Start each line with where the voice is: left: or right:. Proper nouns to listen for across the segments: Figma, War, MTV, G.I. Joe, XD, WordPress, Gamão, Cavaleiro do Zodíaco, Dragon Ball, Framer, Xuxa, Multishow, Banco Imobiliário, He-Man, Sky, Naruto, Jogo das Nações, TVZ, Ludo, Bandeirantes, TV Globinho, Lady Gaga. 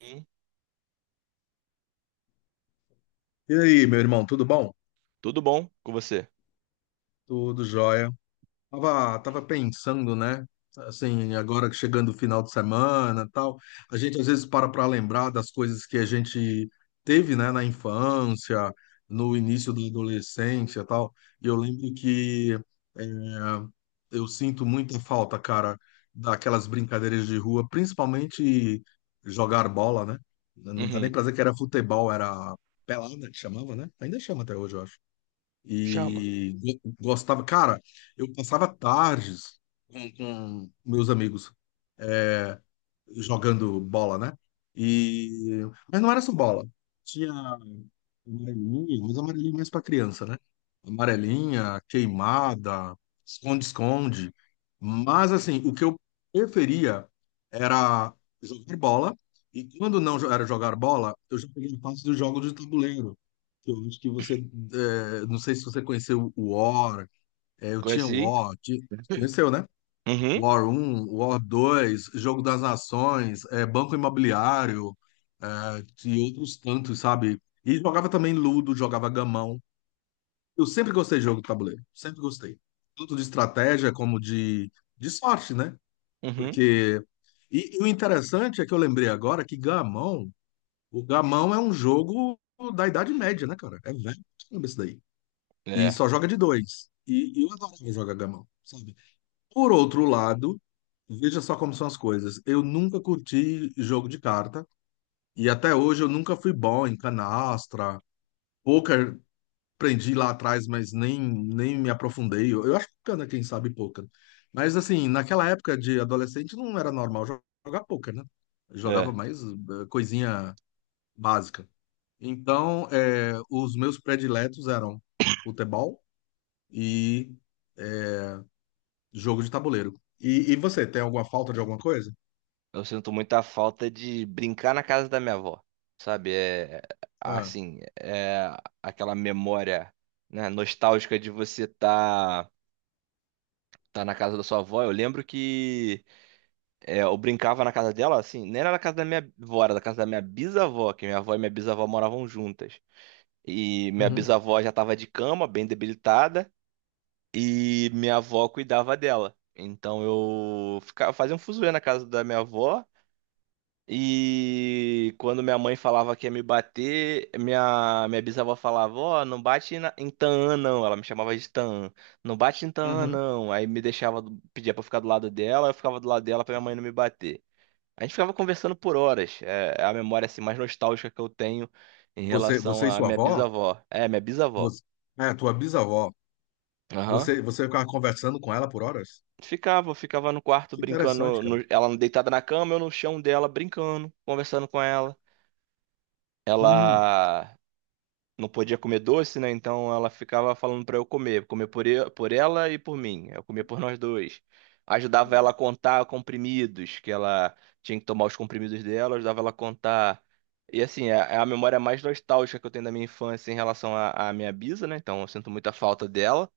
right: Hum.
left: E aí, meu irmão, tudo bom?
right: Tudo bom com você?
left: Tudo jóia. Tava pensando, né? Assim, agora que chegando o final de semana, tal, a gente às vezes para lembrar das coisas que a gente teve, né, na infância, no início da adolescência, tal. E eu lembro que é, eu sinto muita falta, cara, daquelas brincadeiras de rua, principalmente jogar bola, né? Não dá nem
right: Uhum.
left: pra dizer que era futebol, era pelada que chamava, né? Ainda chama até hoje, eu acho.
right: Chama.
left: E gostava, cara, eu passava tardes com meus amigos é, jogando bola, né? E, mas não era só bola. Tinha Amarelinha, mas amarelinha mais para criança, né? Amarelinha, queimada, esconde-esconde. Mas assim, o que eu preferia era jogar bola. E quando não era jogar bola, eu já peguei a parte do jogo de tabuleiro. Que eu acho que você, não sei se você conheceu o War. Eu tinha o
right: Conheci?
left: War. Conheceu, né?
right: Uhum.
left: War 1, War 2, Jogo das Nações, Banco Imobiliário, e outros tantos, sabe? E jogava também Ludo, jogava Gamão. Eu sempre gostei de jogo de tabuleiro, sempre gostei. Tanto de estratégia como de sorte, né?
right: Uhum.
left: Porque. E o interessante é que eu lembrei agora que Gamão, o Gamão é um jogo da Idade Média, né, cara? É velho, caramba, isso daí. E
right: É.
left: só joga de dois. E eu adoro jogar Gamão, sabe? Por outro lado, veja só como são as coisas. Eu nunca curti jogo de carta e até hoje eu nunca fui bom em canastra. Poker aprendi lá atrás, mas nem me aprofundei. Eu acho bacana quem sabe poker. Mas assim, naquela época de adolescente não era normal jogar poker, né? Eu jogava
right: É.
left: mais coisinha básica. Então, os meus prediletos eram futebol e eh, jogo de tabuleiro. E você, tem alguma falta de alguma coisa?
right: Eu sinto muita falta de brincar na casa da minha avó. Sabe? É
left: Ah.
right: assim, aquela memória, né, nostálgica de você tá na casa da sua avó. Eu lembro que eu brincava na casa dela, assim, nem era na casa da minha avó, era da casa da minha bisavó, que minha avó e minha bisavó moravam juntas. E minha
left: Uhum,
right: bisavó já tava de cama, bem debilitada. E minha avó cuidava dela. Então eu ficava, fazia um fuzuê na casa da minha avó. E quando minha mãe falava que ia me bater, minha bisavó falava: Ó, não bate em Taã, não. Ela me chamava de Taã. Não bate em Taã,
left: uhum.
right: não. Aí me deixava, pedia pra eu ficar do lado dela, eu ficava do lado dela pra minha mãe não me bater. A gente ficava conversando por horas. É a memória, assim, mais nostálgica que eu tenho em
left: Você,
right: relação
left: você e
right: à
left: sua
right: minha
left: avó?
right: bisavó. É, minha bisavó.
left: Você, tua bisavó.
right: Aham.
left: Você ficava conversando com ela por horas?
right: Ficava, ficava no quarto
left: Que interessante,
right: brincando,
left: cara.
right: ela deitada na cama, eu no chão dela brincando, conversando com ela.
left: Hum,
right: Ela não podia comer doce, né? Então ela ficava falando pra eu comer, comer por ela e por mim. Eu comia por nós dois. Ajudava ela a contar comprimidos, que ela tinha que tomar os comprimidos dela, ajudava ela a contar. E assim, é a memória mais nostálgica que eu tenho da minha infância em relação à minha bisa, né? Então eu sinto muita falta dela.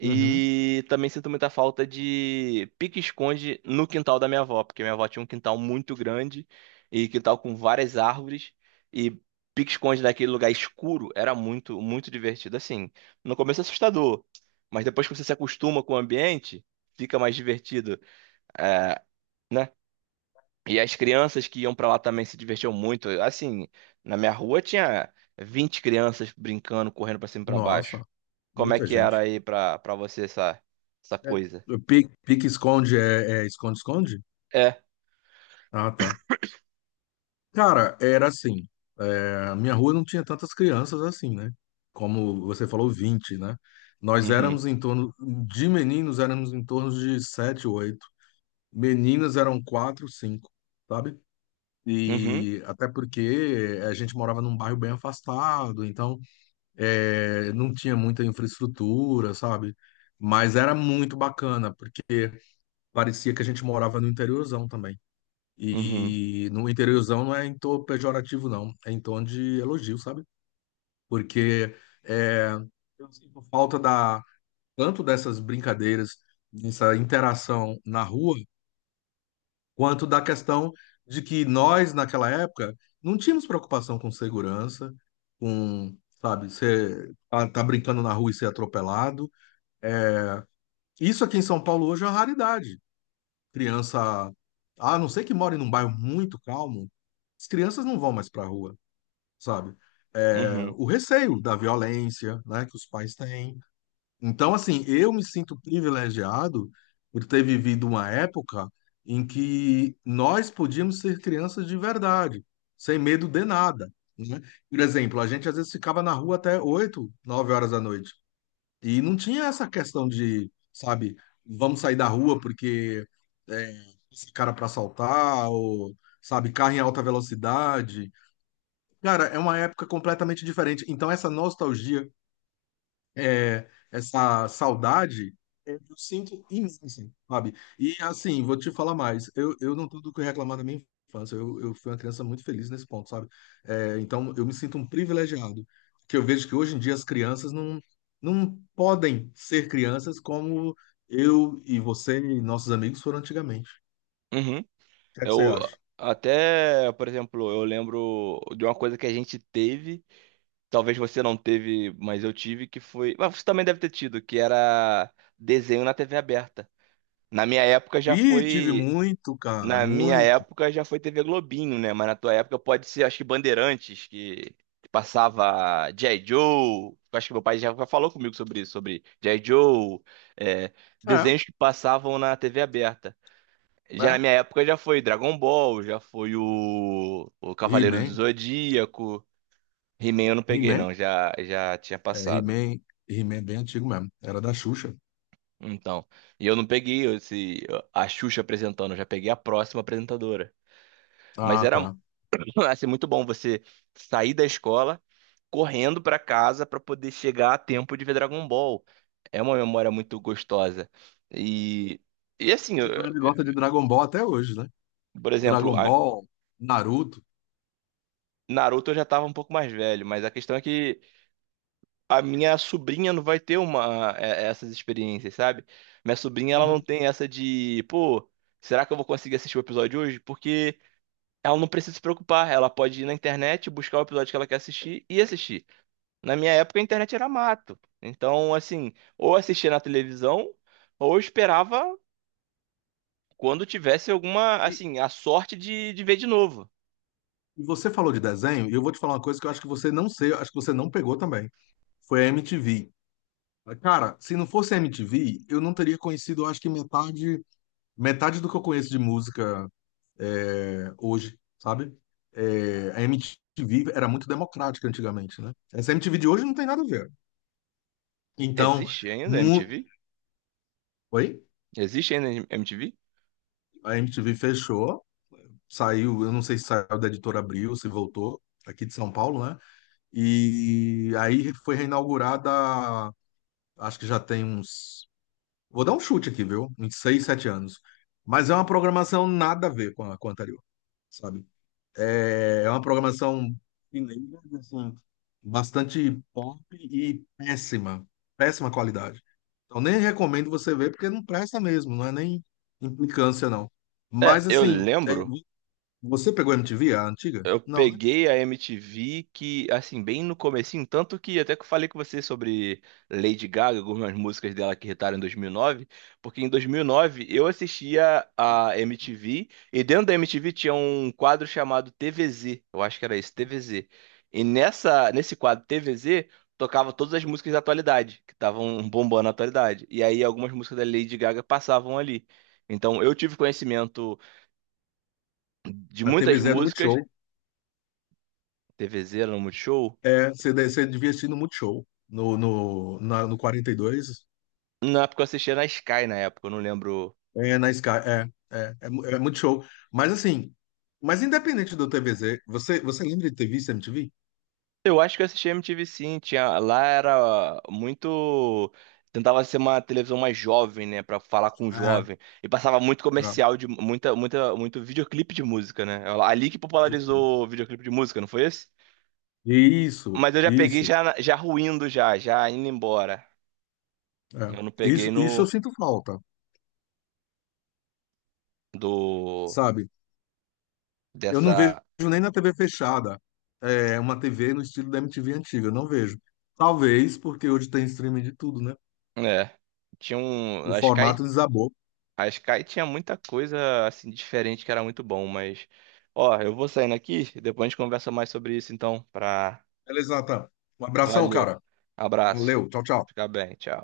left: uhum.
right: também sinto muita falta de pique-esconde no quintal da minha avó, porque minha avó tinha um quintal muito grande e quintal com várias árvores, e pique-esconde naquele lugar escuro era muito, muito divertido. Assim, no começo é assustador, mas depois que você se acostuma com o ambiente, fica mais divertido, é, né? E as crianças que iam pra lá também se divertiam muito. Assim, na minha rua tinha 20 crianças brincando, correndo pra cima e pra
left: Nossa,
right: baixo. Como é
left: muita
right: que era
left: gente.
right: aí pra você essa
left: É,
right: coisa?
left: pique-esconde é esconde-esconde?
right: É.
left: Ah, tá. Cara, era assim. A minha rua não tinha tantas crianças assim, né? Como você falou, 20, né? Nós éramos
right: Uhum.
left: em torno, de meninos éramos em torno de 7, 8. Meninas eram 4, 5, sabe?
right: Uhum.
left: E até porque a gente morava num bairro bem afastado, então não tinha muita infraestrutura, sabe? Mas era muito bacana, porque parecia que a gente morava no interiorzão também.
right: Uhum.
left: E no interiorzão não é em tom pejorativo, não, é em tom de elogio, sabe? Porque é, eu sinto falta da, tanto dessas brincadeiras, dessa interação na rua, quanto da questão de que nós, naquela época, não tínhamos preocupação com segurança, com, sabe, você tá brincando na rua e ser atropelado. Isso aqui em São Paulo hoje é uma raridade. Criança, a não ser que more num bairro muito calmo, as crianças não vão mais para a rua, sabe? É,
right: Uhum.
left: o receio da violência, né, que os pais têm, então, assim, eu me sinto privilegiado por ter vivido uma época em que nós podíamos ser crianças de verdade, sem medo de nada, né? Por exemplo, a gente às vezes ficava na rua até 8, 9 horas da noite. E não tinha essa questão de, sabe, vamos sair da rua porque é, esse cara para assaltar, ou, sabe, carro em alta velocidade. Cara, é uma época completamente diferente. Então, essa nostalgia essa saudade, eu sinto imensa, sabe? E assim, vou te falar mais, eu não tenho do que reclamar da minha infância, eu fui uma criança muito feliz nesse ponto, sabe? É, então, eu me sinto um privilegiado, que eu vejo que hoje em dia as crianças não podem ser crianças como eu e você e nossos amigos foram antigamente. O
right: Uhum.
left: que é que você
right: Eu
left: acha?
right: até, por exemplo, eu lembro de uma coisa que a gente teve, talvez você não teve, mas eu tive, que foi. Mas você também deve ter tido, que era desenho na TV aberta. Na minha época já
left: Ih, tive
right: foi
left: muito, cara,
right: Na minha
left: muito.
right: época já foi TV Globinho, né? Mas na tua época pode ser, acho que Bandeirantes, que passava G.I. Joe. Eu acho que meu pai já falou comigo sobre isso, sobre G.I. Joe, é,
left: É,
right: desenhos que passavam na TV aberta. Já na
left: é.
right: minha época já foi Dragon Ball, já foi o Cavaleiro do
left: He-Man,
right: Zodíaco. He-Man eu não peguei,
left: He-Man,
right: não, já tinha
left: é,
right: passado.
left: He-Man, He-Man é bem antigo mesmo, era da Xuxa.
right: Então, e eu não peguei a Xuxa apresentando, eu já peguei a próxima apresentadora. Mas
left: Ah,
right: era,
left: tá.
right: vai ser muito bom você sair da escola correndo pra casa pra poder chegar a tempo de ver Dragon Ball. É uma memória muito gostosa. E, e assim,
left: A galera gosta de Dragon Ball até hoje, né?
right: por exemplo,
left: Dragon Ball, Naruto.
right: Naruto eu já tava um pouco mais velho, mas a questão é que a minha sobrinha não vai ter uma, essas experiências, sabe? Minha sobrinha, ela não
left: Uhum.
right: tem essa de, pô, será que eu vou conseguir assistir o episódio hoje? Porque ela não precisa se preocupar, ela pode ir na internet, buscar o episódio que ela quer assistir e assistir. Na minha época a internet era mato. Então, assim, ou assistia na televisão, ou esperava quando tivesse alguma,
left: E,
right: assim, a sorte de ver de novo.
left: e você falou de desenho, e eu vou te falar uma coisa que eu acho que você não sei, acho que você não pegou também. Foi a MTV. Cara, se não fosse a MTV, eu não teria conhecido, eu acho que metade do que eu conheço de música hoje, sabe? É, a MTV era muito democrática antigamente, né? Essa MTV de hoje não tem nada a ver. Então,
right: Existe ainda a
left: mu...
right: MTV?
left: Oi?
right: Existe ainda a MTV?
left: A MTV fechou. Saiu, eu não sei se saiu da editora Abril, se voltou, aqui de São Paulo, né? E aí foi reinaugurada, acho que já tem uns. Vou dar um chute aqui, viu? Uns 6, 7 anos. Mas é uma programação nada a ver com a anterior, sabe? É uma programação mineira, assim, bastante pop e péssima, péssima qualidade. Então nem recomendo você ver, porque não presta mesmo, não é nem implicância, não.
right: É,
left: Mas
right: eu
left: assim,
right: lembro.
left: você pegou a MTV, a antiga?
right: Eu
left: Não, né?
right: peguei a MTV que, assim, bem no comecinho, tanto que até que eu falei com você sobre Lady Gaga, algumas músicas dela que irritaram em 2009, porque em 2009 eu assistia a MTV, e dentro da MTV tinha um quadro chamado TVZ, eu acho que era esse, TVZ. Nesse quadro TVZ tocava todas as músicas da atualidade, que estavam bombando na atualidade. E aí algumas músicas da Lady Gaga passavam ali. Então eu tive conhecimento de
left: A
right: muitas
left: TV Zé no Multishow.
right: músicas. TVZ era no Multishow.
left: É, você, você devia assistir no Multishow, no 42
right: Na Porque eu assistia na Sky na época, eu não lembro.
left: na Sky. É, é Multishow. Mas assim, mas independente do TVZ, você lembra de ter visto MTV?
right: Eu acho que eu assistia MTV, sim. Tinha lá, era muito, tentava ser uma televisão mais jovem, né, pra falar com o
left: Ah,
right: jovem. E passava muito
left: é,
right: comercial de muita muita muito videoclipe de música, né? É ali que
left: é isso mesmo.
right: popularizou o videoclipe de música, não foi esse?
left: Isso,
right: Mas eu já peguei
left: isso,
right: já ruindo, já indo embora.
left: é.
right: Eu não peguei
left: Isso eu
right: no
left: sinto falta,
right: do
left: sabe? Eu não vejo
right: dessa,
left: nem na TV fechada, uma TV no estilo da MTV antiga, eu não vejo. Talvez porque hoje tem streaming de tudo, né?
right: é. Tinha um,
left: O
right: a Sky
left: formato desabou.
right: A Sky tinha muita coisa assim diferente que era muito bom, mas ó, eu vou saindo aqui, depois a gente conversa mais sobre isso então, pra...
left: Beleza, Natan. Um abração,
right: Valeu.
left: cara.
right: Abraço.
left: Valeu. Tchau, tchau.
right: Fica bem, tchau.